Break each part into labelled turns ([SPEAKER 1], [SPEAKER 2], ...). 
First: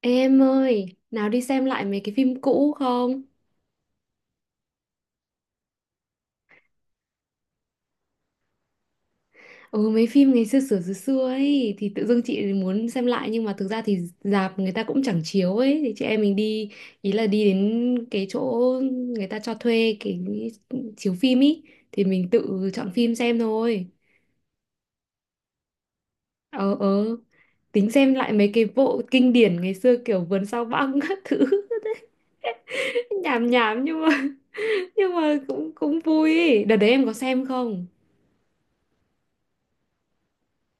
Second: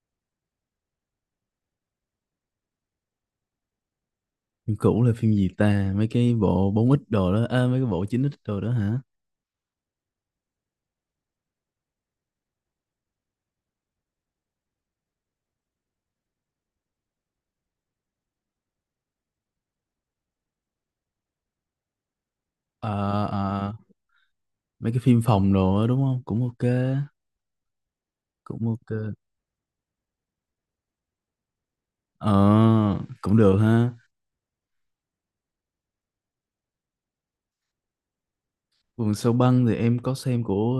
[SPEAKER 1] Ê em ơi, nào đi xem lại mấy cái phim cũ không?
[SPEAKER 2] Phim cũ là phim gì ta? Mấy cái bộ bốn x đồ đó, à, mấy cái bộ chín x đồ đó hả?
[SPEAKER 1] Ừ mấy phim ngày xưa xưa xưa xưa ấy thì tự dưng chị muốn xem lại, nhưng mà thực ra thì rạp người ta cũng chẳng chiếu ấy thì chị em mình đi, ý là đi đến cái chỗ người ta cho thuê cái chiếu phim ý, thì mình tự chọn phim
[SPEAKER 2] Ờ,
[SPEAKER 1] xem
[SPEAKER 2] ờ,
[SPEAKER 1] thôi.
[SPEAKER 2] mấy cái phim phòng đồ đó đúng không? Cũng ok,
[SPEAKER 1] Ờ, ờ, tính xem lại mấy cái
[SPEAKER 2] cũng
[SPEAKER 1] bộ
[SPEAKER 2] ok.
[SPEAKER 1] kinh điển ngày xưa kiểu Vườn Sao Băng các thứ.
[SPEAKER 2] Ờ, cũng
[SPEAKER 1] Nhảm
[SPEAKER 2] được
[SPEAKER 1] nhảm
[SPEAKER 2] ha.
[SPEAKER 1] nhưng mà cũng cũng vui ấy. Đợt đấy em có xem không?
[SPEAKER 2] Vườn sâu băng thì em có xem của,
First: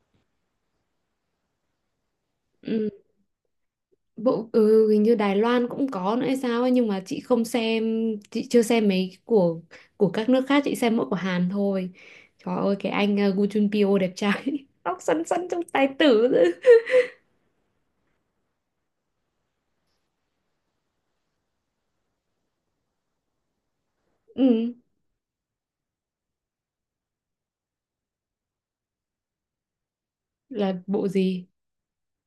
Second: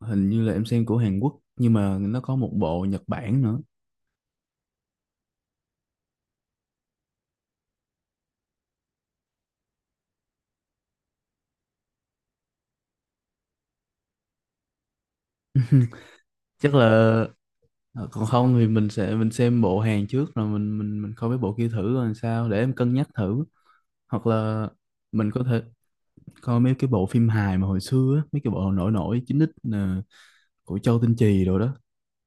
[SPEAKER 2] ờ, hình như là em xem của Hàn Quốc, nhưng mà nó có một bộ
[SPEAKER 1] Ừ.
[SPEAKER 2] Nhật Bản nữa.
[SPEAKER 1] Bộ hình như Đài Loan cũng có nữa hay sao ấy, nhưng mà chị không xem, chị chưa xem mấy của các nước khác, chị xem mỗi của Hàn thôi. Trời ơi cái anh Gu Junpyo đẹp trai. Tóc xoăn xoăn trông tài tử.
[SPEAKER 2] Chắc là, ờ, còn không thì mình sẽ xem bộ Hàn trước rồi mình coi mấy bộ kia thử rồi sao để em cân nhắc thử. Hoặc là
[SPEAKER 1] ừ,
[SPEAKER 2] mình có thể coi mấy cái bộ phim hài mà hồi xưa á, mấy cái bộ nổi nổi chín x nè,
[SPEAKER 1] là
[SPEAKER 2] của Châu
[SPEAKER 1] bộ
[SPEAKER 2] Tinh Trì
[SPEAKER 1] gì?
[SPEAKER 2] rồi đó.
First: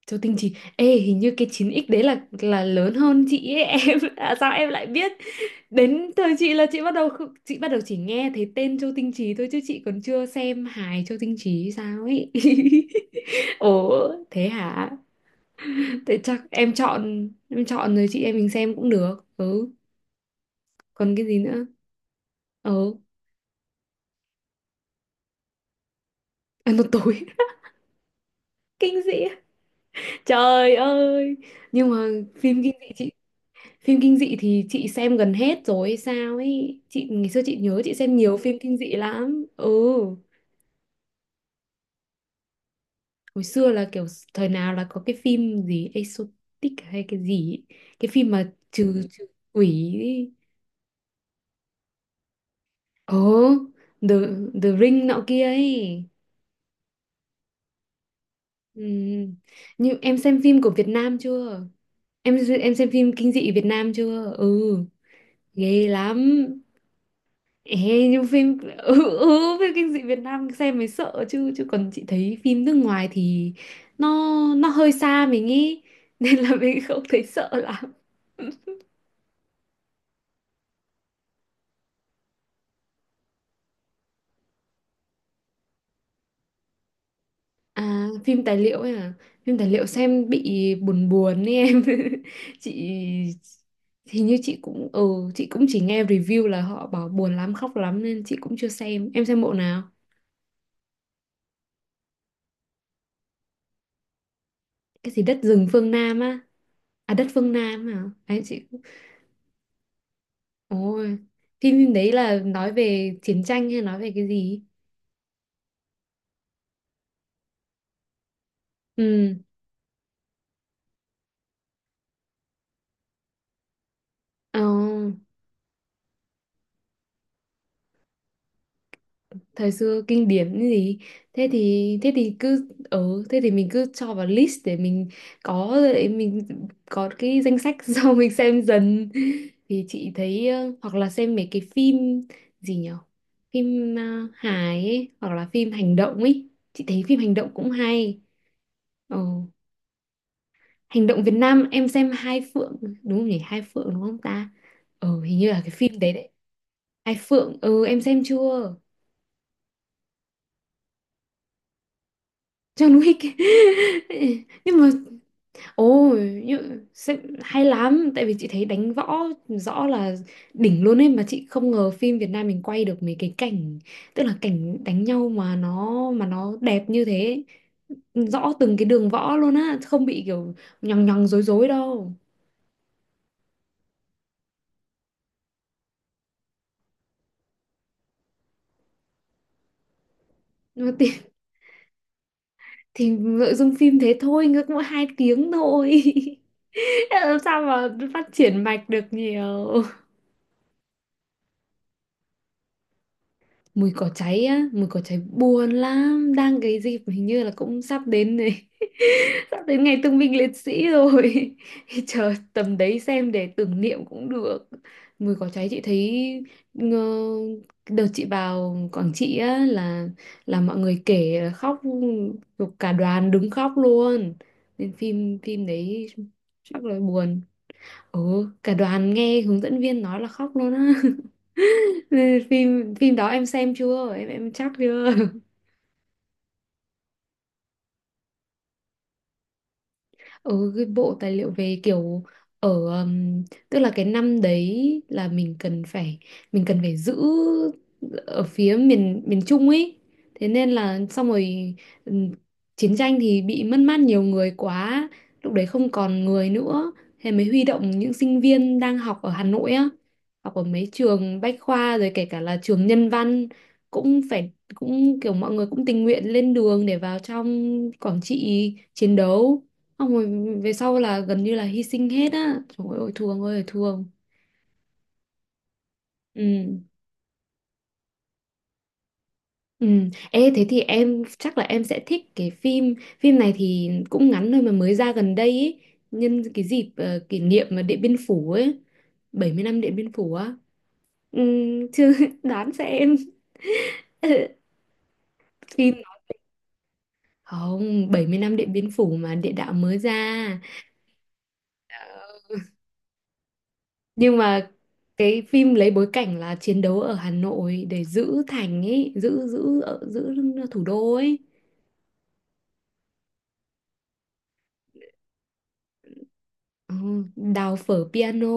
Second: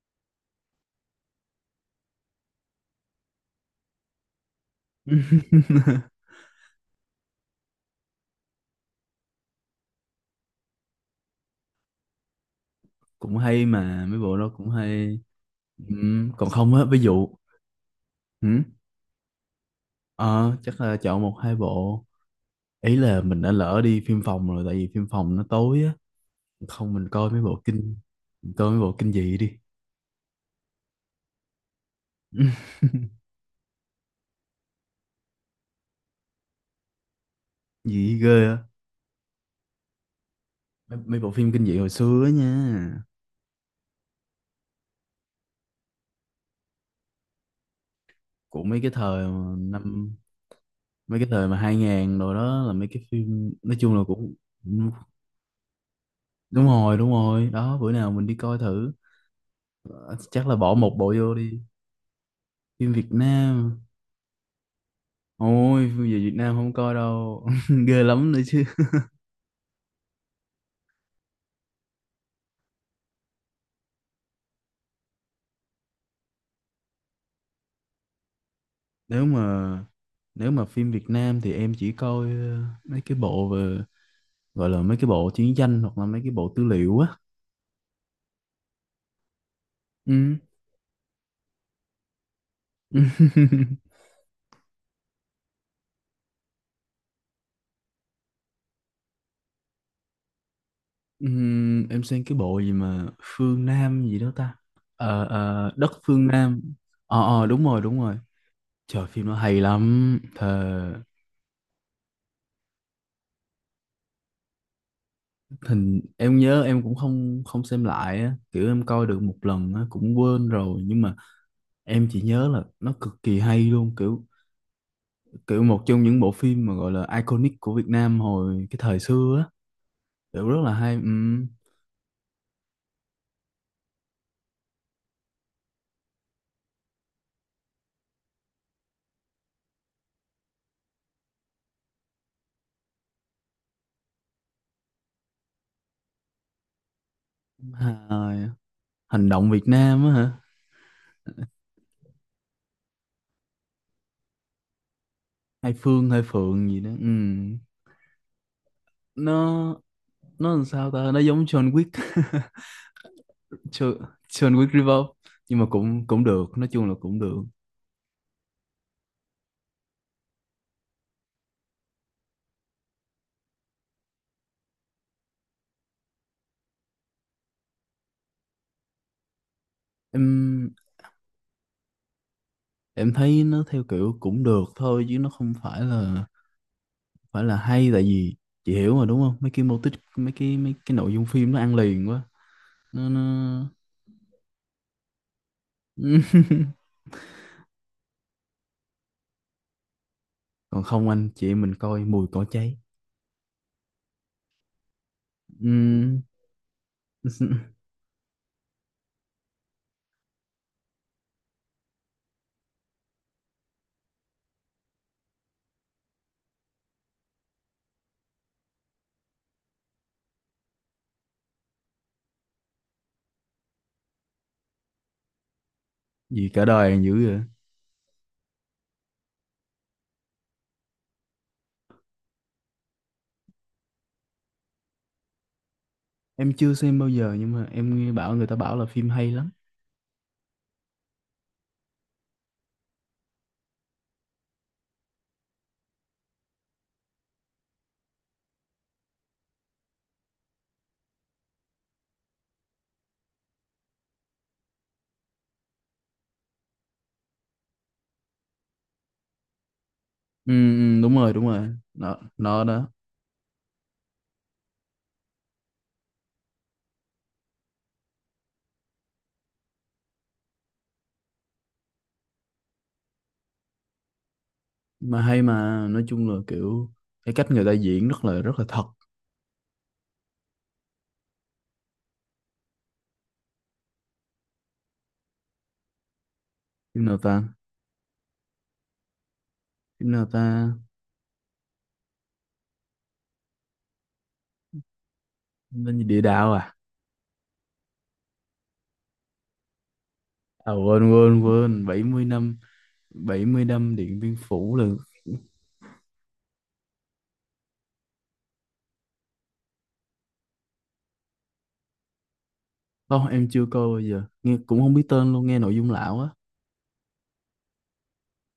[SPEAKER 1] Châu Tinh Trì, ê hình như cái 9X đấy là lớn hơn chị ấy. Em à, sao em lại biết? Đến thời chị là chị bắt đầu không- chị bắt đầu chỉ nghe thấy tên Châu Tinh Trì thôi, chứ chị còn chưa xem hài Châu Tinh Trì hay sao ấy.
[SPEAKER 2] Cũng hay
[SPEAKER 1] Ồ,
[SPEAKER 2] mà mấy bộ
[SPEAKER 1] thế
[SPEAKER 2] đó cũng
[SPEAKER 1] hả?
[SPEAKER 2] hay.
[SPEAKER 1] Thế chắc
[SPEAKER 2] Còn
[SPEAKER 1] em
[SPEAKER 2] không á, ví
[SPEAKER 1] chọn
[SPEAKER 2] dụ
[SPEAKER 1] em chọn rồi, chị em mình
[SPEAKER 2] ừm,
[SPEAKER 1] xem cũng được. Ừ,
[SPEAKER 2] ờ, chắc là
[SPEAKER 1] còn
[SPEAKER 2] chọn
[SPEAKER 1] cái
[SPEAKER 2] một
[SPEAKER 1] gì
[SPEAKER 2] hai
[SPEAKER 1] nữa?
[SPEAKER 2] bộ. Ý
[SPEAKER 1] Ừ,
[SPEAKER 2] là mình đã lỡ đi phim phòng rồi tại vì phim phòng nó tối á,
[SPEAKER 1] à, nó
[SPEAKER 2] không
[SPEAKER 1] tối.
[SPEAKER 2] mình coi mấy bộ
[SPEAKER 1] Kinh
[SPEAKER 2] kinh
[SPEAKER 1] dị.
[SPEAKER 2] dị đi.
[SPEAKER 1] Trời ơi. Nhưng mà phim kinh dị chị phim kinh dị thì chị xem gần hết rồi hay sao ấy. Chị ngày xưa chị nhớ chị xem
[SPEAKER 2] Dị ghê
[SPEAKER 1] nhiều
[SPEAKER 2] á.
[SPEAKER 1] phim kinh dị lắm. Ừ.
[SPEAKER 2] Mấy bộ phim kinh dị hồi xưa á nha.
[SPEAKER 1] Hồi xưa là kiểu thời nào là có cái phim gì exotic hay cái gì ấy. Cái phim mà
[SPEAKER 2] Của mấy cái
[SPEAKER 1] trừ trừ
[SPEAKER 2] thời mà
[SPEAKER 1] quỷ
[SPEAKER 2] năm
[SPEAKER 1] ấy.
[SPEAKER 2] mấy cái thời mà 2000 rồi đó, là mấy cái
[SPEAKER 1] Ồ,
[SPEAKER 2] phim nói chung là
[SPEAKER 1] The
[SPEAKER 2] cũng
[SPEAKER 1] The Ring nọ kia ấy.
[SPEAKER 2] đúng rồi, đúng rồi đó, bữa nào mình đi coi
[SPEAKER 1] Ừ.
[SPEAKER 2] thử.
[SPEAKER 1] Như
[SPEAKER 2] Ờ,
[SPEAKER 1] em xem
[SPEAKER 2] chắc là
[SPEAKER 1] phim của
[SPEAKER 2] bỏ
[SPEAKER 1] Việt
[SPEAKER 2] một bộ
[SPEAKER 1] Nam
[SPEAKER 2] vô đi.
[SPEAKER 1] chưa? Em xem
[SPEAKER 2] Phim Việt
[SPEAKER 1] phim kinh dị Việt
[SPEAKER 2] Nam,
[SPEAKER 1] Nam chưa? Ừ, ghê
[SPEAKER 2] ôi phim về
[SPEAKER 1] lắm.
[SPEAKER 2] Việt Nam không coi đâu, ghê
[SPEAKER 1] Ê, nhưng
[SPEAKER 2] lắm nữa chứ.
[SPEAKER 1] phim kinh dị Việt Nam xem mới sợ chứ chứ còn chị thấy phim nước ngoài thì nó nó hơi xa mình ý, nên là mình không thấy sợ lắm.
[SPEAKER 2] Nếu mà nếu mà phim Việt Nam thì em chỉ coi mấy cái bộ về gọi là mấy cái bộ chiến tranh, hoặc là mấy cái bộ tư liệu á.
[SPEAKER 1] À, phim tài liệu ấy à? Phim tài liệu xem
[SPEAKER 2] Ừ.
[SPEAKER 1] bị buồn buồn ấy em. Chị hình như chị cũng chỉ nghe review là họ bảo buồn lắm, khóc lắm nên chị cũng chưa xem. Em xem bộ nào?
[SPEAKER 2] Em xem cái bộ gì mà Phương Nam gì đó ta.
[SPEAKER 1] Cái gì đất rừng phương
[SPEAKER 2] Đất
[SPEAKER 1] Nam
[SPEAKER 2] Phương
[SPEAKER 1] á?
[SPEAKER 2] Nam.
[SPEAKER 1] À
[SPEAKER 2] Ờ,
[SPEAKER 1] đất
[SPEAKER 2] ờ,
[SPEAKER 1] phương
[SPEAKER 2] đúng rồi
[SPEAKER 1] Nam
[SPEAKER 2] đúng
[SPEAKER 1] à?
[SPEAKER 2] rồi,
[SPEAKER 1] Đấy chị.
[SPEAKER 2] trời phim nó hay lắm thề.
[SPEAKER 1] Ôi, phim phim đấy là nói về chiến tranh hay nói về cái gì?
[SPEAKER 2] Hình em nhớ em cũng không không xem lại á, kiểu em coi được
[SPEAKER 1] Ừ.
[SPEAKER 2] một lần á cũng quên rồi, nhưng mà em chỉ nhớ là nó cực kỳ hay luôn, kiểu
[SPEAKER 1] Ờ,
[SPEAKER 2] kiểu một trong những bộ phim mà gọi là iconic của Việt Nam hồi cái thời xưa á,
[SPEAKER 1] thời xưa kinh
[SPEAKER 2] kiểu
[SPEAKER 1] điển
[SPEAKER 2] rất
[SPEAKER 1] cái
[SPEAKER 2] là hay.
[SPEAKER 1] gì, thế thì cứ thế thì mình cứ cho vào list để mình có, cái danh sách. Sau mình xem dần thì chị thấy hoặc là xem mấy cái phim gì nhở, phim hài ấy, hoặc là phim hành động ấy, chị thấy phim hành động cũng hay.
[SPEAKER 2] Hài.
[SPEAKER 1] Ừ.
[SPEAKER 2] Hành động Việt Nam á hả.
[SPEAKER 1] Hành động Việt Nam em xem Hai Phượng, đúng không nhỉ? Hai Phượng đúng không ta? Ừ hình như là cái
[SPEAKER 2] Hai
[SPEAKER 1] phim
[SPEAKER 2] Phương,
[SPEAKER 1] đấy
[SPEAKER 2] hai
[SPEAKER 1] đấy.
[SPEAKER 2] Phượng gì đó.
[SPEAKER 1] Hai
[SPEAKER 2] Ừm.
[SPEAKER 1] Phượng, ừ em xem chưa?
[SPEAKER 2] nó nó làm sao ta, nó giống John Wick.
[SPEAKER 1] John Wick.
[SPEAKER 2] John, John Wick
[SPEAKER 1] Nhưng mà.
[SPEAKER 2] Revolve, nhưng mà cũng
[SPEAKER 1] Ồ,
[SPEAKER 2] cũng được, nói chung là cũng được.
[SPEAKER 1] hay lắm. Tại vì chị thấy đánh võ rõ là đỉnh luôn ấy. Mà chị không ngờ phim Việt Nam mình quay được mấy cái cảnh, tức là cảnh đánh nhau mà nó đẹp như thế. Rõ từng cái đường võ luôn á, không bị kiểu
[SPEAKER 2] em
[SPEAKER 1] nhằng nhằng dối dối đâu.
[SPEAKER 2] em thấy nó theo kiểu cũng được thôi chứ nó không phải là hay, tại vì chị hiểu mà đúng không, mấy cái mô típ mấy
[SPEAKER 1] Nhưng mà
[SPEAKER 2] cái
[SPEAKER 1] thì,
[SPEAKER 2] nội dung phim nó ăn liền quá. nó
[SPEAKER 1] thì
[SPEAKER 2] nó
[SPEAKER 1] nội dung phim thế thôi, ngược mỗi 2 tiếng thôi. Làm sao mà phát triển mạch được nhiều.
[SPEAKER 2] còn không anh chị em mình coi mùi cỏ cháy.
[SPEAKER 1] Mùi cỏ cháy á, mùi cỏ cháy buồn
[SPEAKER 2] Ừm,
[SPEAKER 1] lắm, đang cái dịp hình như là cũng sắp đến này. Sắp đến ngày thương binh liệt sĩ rồi. Chờ tầm đấy xem để tưởng niệm cũng được. Mùi cỏ cháy chị thấy, ngờ, đợt chị vào Quảng Trị á, là mọi người kể là khóc, cả đoàn đứng khóc luôn, nên phim phim đấy
[SPEAKER 2] gì cả
[SPEAKER 1] chắc
[SPEAKER 2] đời
[SPEAKER 1] là
[SPEAKER 2] còn dữ
[SPEAKER 1] buồn.
[SPEAKER 2] vậy.
[SPEAKER 1] Ồ, cả đoàn nghe hướng dẫn viên nói là khóc luôn á. Phim phim đó em xem chưa? Em chắc chưa?
[SPEAKER 2] Em chưa xem bao giờ nhưng mà em nghe bảo người ta bảo là phim hay lắm.
[SPEAKER 1] Ừ, cái bộ tài liệu về kiểu ở, um, tức là cái năm đấy là mình cần phải giữ ở phía miền miền Trung ấy, thế nên là xong rồi. ừm, Chiến tranh thì bị mất mát nhiều người quá, lúc đấy không còn người nữa, thế mới huy động những sinh viên đang học ở Hà Nội á, học ở mấy
[SPEAKER 2] Ừm,
[SPEAKER 1] trường
[SPEAKER 2] đúng
[SPEAKER 1] Bách
[SPEAKER 2] rồi
[SPEAKER 1] Khoa rồi
[SPEAKER 2] nó
[SPEAKER 1] kể cả là
[SPEAKER 2] nó
[SPEAKER 1] trường
[SPEAKER 2] đó.
[SPEAKER 1] Nhân Văn, cũng phải cũng kiểu mọi người cũng tình nguyện lên đường để vào trong Quảng Trị chiến đấu. Xong rồi về sau là gần như là hy sinh hết á. Trời ơi, thương ơi là thương.
[SPEAKER 2] Mà hay, mà nói chung là
[SPEAKER 1] Ừ.
[SPEAKER 2] kiểu cái cách người ta diễn rất là thật.
[SPEAKER 1] Ừ. Ê, thế thì em chắc là em sẽ thích cái phim phim này, thì cũng ngắn thôi mà mới ra gần đây ý. Nhân cái dịp
[SPEAKER 2] Phim nào
[SPEAKER 1] kỷ
[SPEAKER 2] ta,
[SPEAKER 1] niệm mà Điện Biên Phủ ấy, 70 năm Điện
[SPEAKER 2] phim
[SPEAKER 1] Biên
[SPEAKER 2] nào
[SPEAKER 1] Phủ á.
[SPEAKER 2] ta?
[SPEAKER 1] Ừ, chứ đoán xem.
[SPEAKER 2] Phim tên
[SPEAKER 1] Phim,
[SPEAKER 2] gì? Địa Đạo à.
[SPEAKER 1] không, 70 năm Điện Biên Phủ mà địa đạo mới ra,
[SPEAKER 2] À, quên quên quên, 70 năm, 70 năm Điện Biên
[SPEAKER 1] nhưng mà
[SPEAKER 2] Phủ là.
[SPEAKER 1] cái phim lấy bối cảnh là chiến đấu ở Hà Nội để giữ thành ấy, giữ giữ ở- giữ thủ đô ấy.
[SPEAKER 2] Không em chưa coi bao giờ, nghe cũng không biết tên luôn, nghe nội dung lão á.
[SPEAKER 1] Ừ, đào phở piano,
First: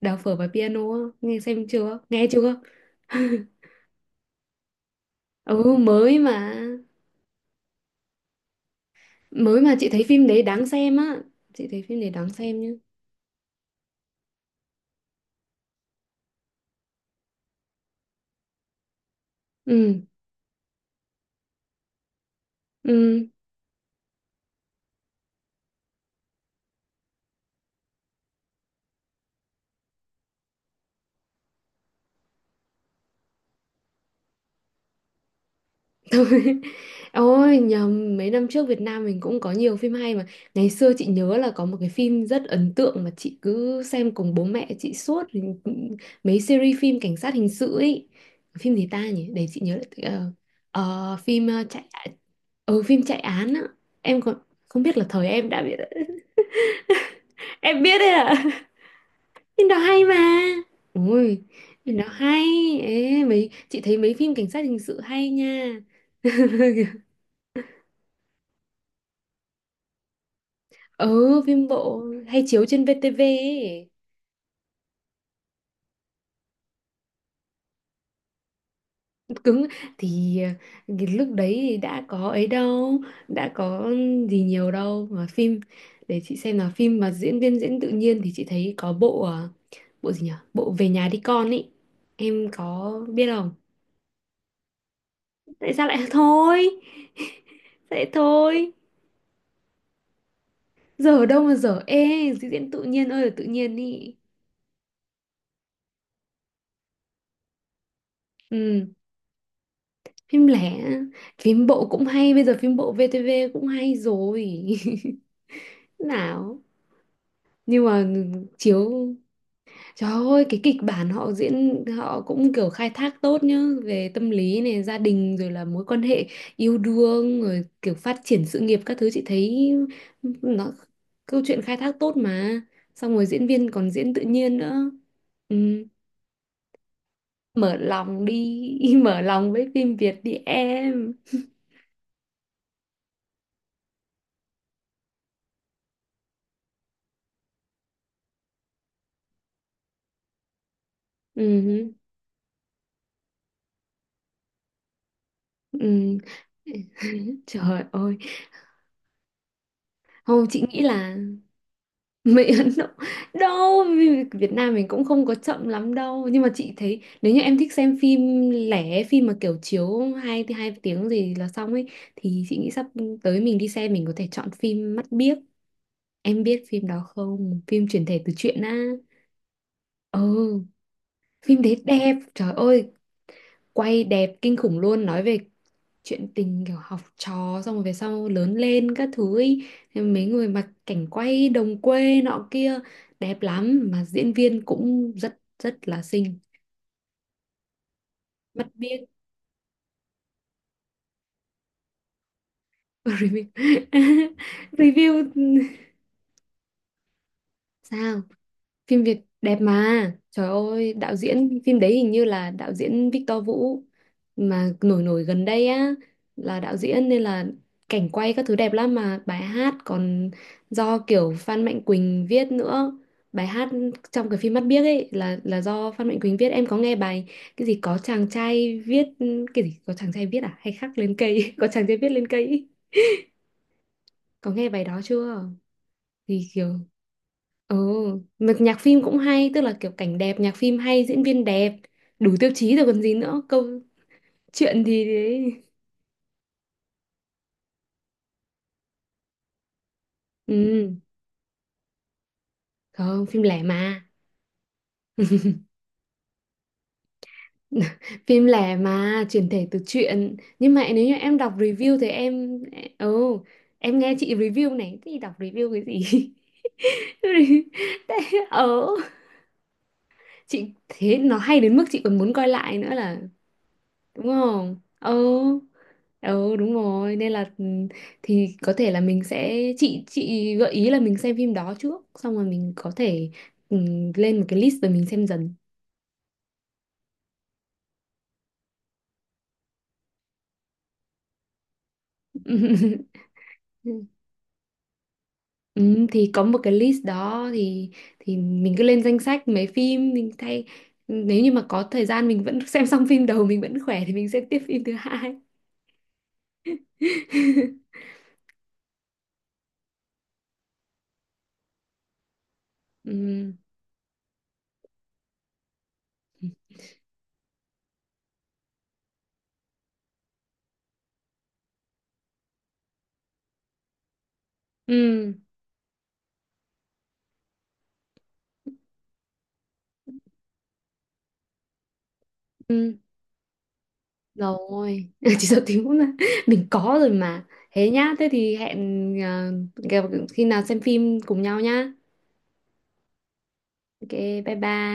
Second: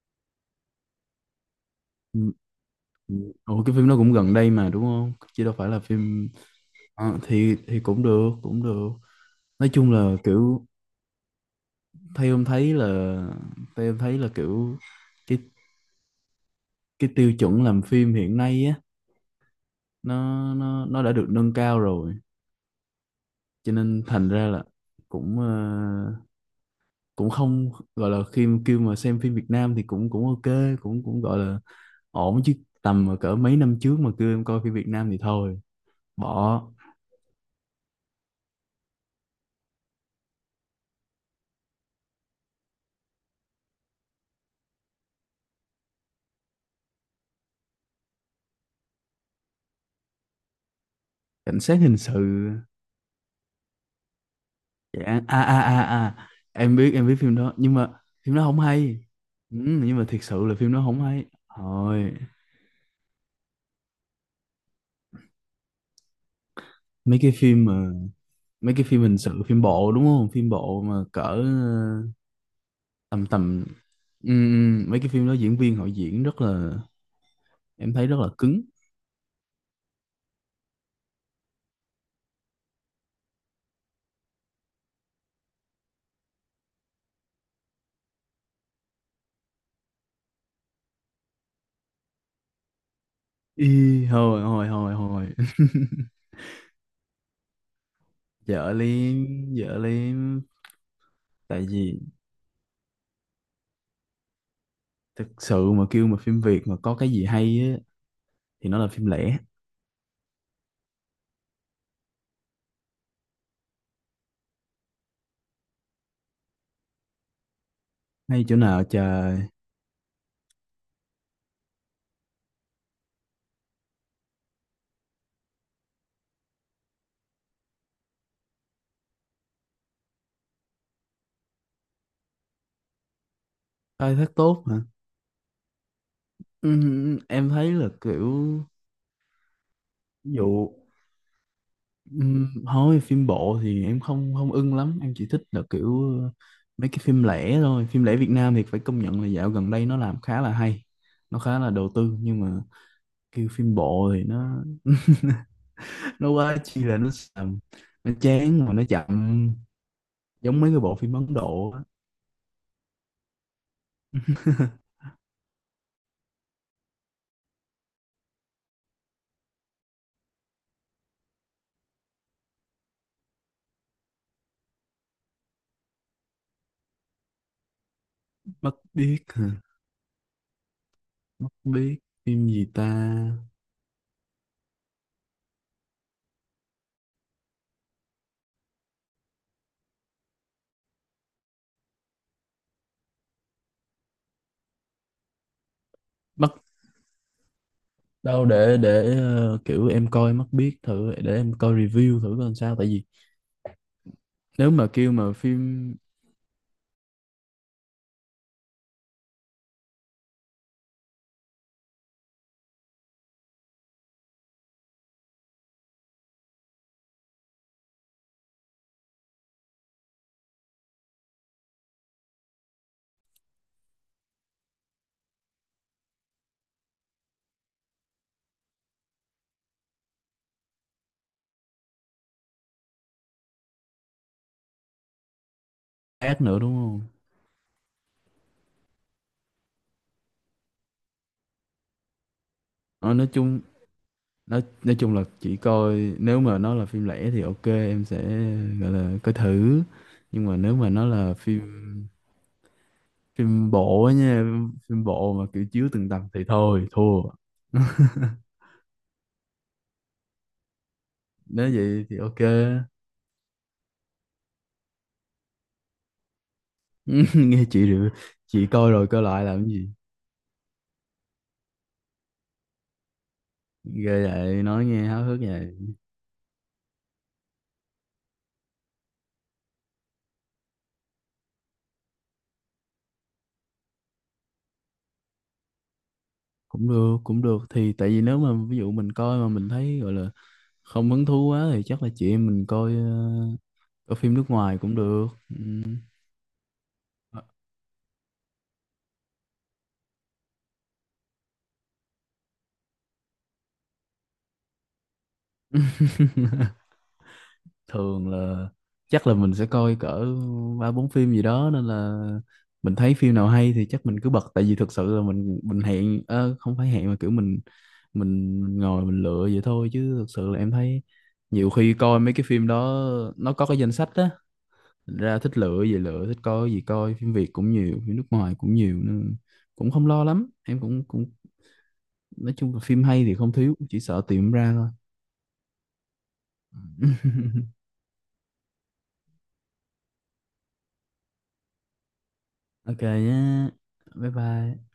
[SPEAKER 1] đào phở và piano á, nghe xem chưa,
[SPEAKER 2] Ừ,
[SPEAKER 1] nghe chưa?
[SPEAKER 2] ừ. Ủa cái phim nó cũng gần đây mà đúng không, chứ đâu phải
[SPEAKER 1] Ừ
[SPEAKER 2] là
[SPEAKER 1] mới
[SPEAKER 2] phim.
[SPEAKER 1] mà,
[SPEAKER 2] Ờ, thì cũng được, cũng được, nói
[SPEAKER 1] chị
[SPEAKER 2] chung
[SPEAKER 1] thấy
[SPEAKER 2] là
[SPEAKER 1] phim đấy đáng
[SPEAKER 2] kiểu
[SPEAKER 1] xem á, chị thấy phim đấy đáng
[SPEAKER 2] theo em
[SPEAKER 1] xem nhá.
[SPEAKER 2] thấy là theo em thấy là kiểu cái cái tiêu chuẩn làm phim hiện nay á,
[SPEAKER 1] Ừ.
[SPEAKER 2] nó đã được nâng cao rồi,
[SPEAKER 1] Ừ.
[SPEAKER 2] cho nên thành ra là cũng cũng không gọi là, khi kêu mà xem phim Việt Nam thì cũng cũng ok, cũng cũng gọi là ổn chứ, tầm mà cỡ mấy năm trước mà kêu em coi phim Việt Nam thì thôi,
[SPEAKER 1] Thôi,
[SPEAKER 2] bỏ.
[SPEAKER 1] ôi nhầm, mấy năm trước Việt Nam mình cũng có nhiều phim hay mà. Ngày xưa chị nhớ là có một cái phim rất ấn tượng mà chị cứ xem cùng bố mẹ chị suốt, mấy series phim cảnh sát hình sự ấy. Phim gì ta nhỉ, để chị nhớ lại, phim
[SPEAKER 2] Cảnh sát
[SPEAKER 1] chạy,
[SPEAKER 2] hình sự.
[SPEAKER 1] phim chạy án á. Em còn không biết
[SPEAKER 2] Dạ,
[SPEAKER 1] là thời
[SPEAKER 2] à
[SPEAKER 1] em
[SPEAKER 2] à
[SPEAKER 1] đã biết.
[SPEAKER 2] à à, em biết, em biết phim đó nhưng
[SPEAKER 1] Em
[SPEAKER 2] mà
[SPEAKER 1] biết đấy
[SPEAKER 2] phim đó
[SPEAKER 1] ạ,
[SPEAKER 2] không hay. Ừ,
[SPEAKER 1] phim đó
[SPEAKER 2] nhưng
[SPEAKER 1] hay
[SPEAKER 2] mà thiệt
[SPEAKER 1] mà.
[SPEAKER 2] sự là phim đó không hay,
[SPEAKER 1] Ôi phim đó
[SPEAKER 2] thôi.
[SPEAKER 1] hay. Ê, mấy chị thấy mấy phim cảnh sát hình sự hay nha.
[SPEAKER 2] Mấy cái phim mà, mấy cái phim hình sự phim bộ đúng không, phim bộ mà cỡ
[SPEAKER 1] Ừ, phim bộ hay chiếu trên
[SPEAKER 2] tầm
[SPEAKER 1] VTV
[SPEAKER 2] tầm.
[SPEAKER 1] ấy.
[SPEAKER 2] Ừ, ừ, mấy cái phim đó diễn viên họ diễn rất là, em thấy rất là cứng.
[SPEAKER 1] Cứng thì ờ, cái lúc đấy thì đã có gì nhiều đâu mà phim để chị xem là phim mà diễn viên diễn tự nhiên, thì chị thấy có bộ gì nhỉ? Bộ Về nhà đi con ấy. Em có biết không?
[SPEAKER 2] Ý, hồi hồi hồi hồi
[SPEAKER 1] Tại sao lại thôi? Vậy thôi.
[SPEAKER 2] dở liếm, dở liếm,
[SPEAKER 1] Giờ ở đâu mà
[SPEAKER 2] tại
[SPEAKER 1] giờ
[SPEAKER 2] vì
[SPEAKER 1] ê, diễn tự nhiên ơi là tự nhiên ý.
[SPEAKER 2] thực sự mà kêu mà phim Việt mà có cái gì hay á thì nó
[SPEAKER 1] Ừ,
[SPEAKER 2] là phim lẻ.
[SPEAKER 1] phim lẻ, phim bộ cũng hay, bây giờ phim bộ VTV cũng hay rồi. Nào nhưng mà
[SPEAKER 2] Hay chỗ nào
[SPEAKER 1] chiếu,
[SPEAKER 2] trời.
[SPEAKER 1] trời ơi cái kịch bản họ diễn họ cũng kiểu khai thác tốt nhá, về tâm lý này gia đình rồi là mối quan hệ yêu đương rồi kiểu phát triển sự nghiệp các thứ, chị thấy nó câu chuyện khai thác tốt mà, xong rồi diễn viên còn diễn
[SPEAKER 2] Khai
[SPEAKER 1] tự
[SPEAKER 2] thác
[SPEAKER 1] nhiên
[SPEAKER 2] tốt
[SPEAKER 1] nữa.
[SPEAKER 2] hả.
[SPEAKER 1] Ừ.
[SPEAKER 2] Em thấy
[SPEAKER 1] Mở
[SPEAKER 2] là
[SPEAKER 1] lòng
[SPEAKER 2] kiểu
[SPEAKER 1] đi, mở lòng với phim Việt
[SPEAKER 2] ví
[SPEAKER 1] đi
[SPEAKER 2] dụ
[SPEAKER 1] em.
[SPEAKER 2] thôi phim bộ thì em không không ưng lắm, em chỉ thích là kiểu mấy cái phim lẻ thôi, phim lẻ Việt Nam thì phải công nhận là dạo gần đây nó làm khá là hay, nó khá là
[SPEAKER 1] Ừ.
[SPEAKER 2] đầu tư. Nhưng mà kêu phim bộ thì nó
[SPEAKER 1] Ừ.
[SPEAKER 2] nó quá chi là nó xàm,
[SPEAKER 1] Trời
[SPEAKER 2] nó
[SPEAKER 1] ơi,
[SPEAKER 2] chán mà nó chậm,
[SPEAKER 1] không
[SPEAKER 2] giống
[SPEAKER 1] chị
[SPEAKER 2] mấy
[SPEAKER 1] nghĩ
[SPEAKER 2] cái bộ phim
[SPEAKER 1] là,
[SPEAKER 2] Ấn Độ á.
[SPEAKER 1] Mỹ Ấn Độ đâu vì Việt Nam mình cũng không có chậm lắm đâu, nhưng mà chị thấy nếu như em thích xem phim mà kiểu chiếu hai hai tiếng gì là xong ấy, thì chị nghĩ sắp tới mình đi xem mình có thể chọn phim Mắt Biếc, em biết phim đó không, phim chuyển thể từ truyện
[SPEAKER 2] Mắt
[SPEAKER 1] á.
[SPEAKER 2] biếc hả?
[SPEAKER 1] Ừ,
[SPEAKER 2] Mắt
[SPEAKER 1] phim đấy
[SPEAKER 2] biếc,
[SPEAKER 1] đẹp,
[SPEAKER 2] phim
[SPEAKER 1] trời
[SPEAKER 2] gì ta.
[SPEAKER 1] ơi quay đẹp kinh khủng luôn, nói về chuyện tình kiểu học trò xong rồi về sau lớn lên các thứ ý. Thế mấy người mà cảnh quay đồng quê nọ kia đẹp lắm, mà diễn viên cũng rất rất là xinh.
[SPEAKER 2] Mắt đâu,
[SPEAKER 1] Mắt
[SPEAKER 2] để
[SPEAKER 1] biếc.
[SPEAKER 2] để kiểu em coi Mắt biết thử để em coi review thử coi sao, tại vì
[SPEAKER 1] Review.
[SPEAKER 2] nếu mà kêu mà
[SPEAKER 1] Review
[SPEAKER 2] phim
[SPEAKER 1] sao, phim Việt đẹp mà, trời ơi đạo diễn phim đấy hình như là đạo diễn Victor Vũ mà nổi nổi gần đây á, là đạo diễn nên là cảnh quay các thứ đẹp lắm, mà bài hát còn do kiểu Phan Mạnh Quỳnh viết nữa, bài hát trong cái phim Mắt Biếc ấy là do Phan Mạnh Quỳnh viết. Em có nghe bài cái gì có chàng trai viết, cái gì có chàng trai viết, à hay khắc lên cây, có chàng trai viết lên cây ý. Có nghe bài đó chưa?
[SPEAKER 2] ác
[SPEAKER 1] Thì
[SPEAKER 2] nữa đúng
[SPEAKER 1] kiểu.
[SPEAKER 2] không.
[SPEAKER 1] Ừ, mà nhạc phim cũng hay, tức là kiểu cảnh đẹp, nhạc phim hay, diễn viên đẹp, đủ tiêu chí rồi còn gì
[SPEAKER 2] Ờ, nói
[SPEAKER 1] nữa,
[SPEAKER 2] chung
[SPEAKER 1] câu
[SPEAKER 2] nói
[SPEAKER 1] chuyện
[SPEAKER 2] nói
[SPEAKER 1] thì
[SPEAKER 2] chung là chỉ
[SPEAKER 1] đấy.
[SPEAKER 2] coi, nếu mà nó là phim lẻ thì ok em sẽ gọi là coi thử, nhưng mà nếu mà
[SPEAKER 1] Ừ,
[SPEAKER 2] nó là phim
[SPEAKER 1] không, phim lẻ
[SPEAKER 2] phim bộ
[SPEAKER 1] mà.
[SPEAKER 2] á nha, phim bộ mà kiểu chiếu từng tập thì thôi thua.
[SPEAKER 1] Phim lẻ mà, chuyển thể từ truyện. Nhưng mà nếu như em đọc
[SPEAKER 2] Nếu
[SPEAKER 1] review
[SPEAKER 2] vậy
[SPEAKER 1] thì
[SPEAKER 2] thì ok.
[SPEAKER 1] ừ, em nghe chị review này, thì đọc review cái gì?
[SPEAKER 2] Nghe chị rồi,
[SPEAKER 1] Thế,
[SPEAKER 2] chị coi rồi coi lại làm cái gì.
[SPEAKER 1] chị thế nó hay đến mức chị còn muốn coi lại nữa là đúng
[SPEAKER 2] Ghê vậy,
[SPEAKER 1] không?
[SPEAKER 2] nói nghe
[SPEAKER 1] Ừ.
[SPEAKER 2] háo hức vậy.
[SPEAKER 1] Ừ đúng rồi nên là thì có thể là mình sẽ, chị gợi ý là mình xem phim đó trước xong rồi mình có thể, ừ, lên một cái list rồi mình xem dần.
[SPEAKER 2] Cũng được, cũng được, thì tại vì nếu mà ví dụ mình coi mà mình thấy gọi là không hứng thú quá thì chắc là chị em mình coi
[SPEAKER 1] Ừ,
[SPEAKER 2] coi phim nước ngoài cũng được. Ừm.
[SPEAKER 1] ừ, thì có một cái list
[SPEAKER 2] Ờ,
[SPEAKER 1] đó, thì mình cứ lên danh sách mấy phim mình thay, nếu như mà có thời gian mình vẫn xem xong phim đầu mình vẫn khỏe thì mình xem tiếp phim thứ hai.
[SPEAKER 2] thường là chắc là mình sẽ coi cỡ ba bốn phim gì đó, nên là mình thấy phim nào
[SPEAKER 1] Ừ.
[SPEAKER 2] hay thì chắc mình cứ bật, tại vì thực sự là mình hẹn, không phải hẹn mà kiểu mình ngồi mình lựa vậy thôi, chứ thực sự là em thấy nhiều khi coi mấy cái phim đó nó có cái danh sách á, thành
[SPEAKER 1] Ừ.
[SPEAKER 2] ra thích lựa gì lựa, thích coi cái gì coi, phim Việt cũng nhiều, phim nước ngoài cũng nhiều, nên cũng không lo lắm, em cũng cũng nói chung là
[SPEAKER 1] Ừ.
[SPEAKER 2] phim hay thì không thiếu, chỉ sợ tìm ra thôi.
[SPEAKER 1] Rồi, chỉ sợ thiếu là mình có rồi mà. Thế nhá, thế thì hẹn, à, gặp- khi nào xem phim cùng nhau nhá.
[SPEAKER 2] Ok nhé,
[SPEAKER 1] Ok
[SPEAKER 2] bye
[SPEAKER 1] bye
[SPEAKER 2] bye.
[SPEAKER 1] bye.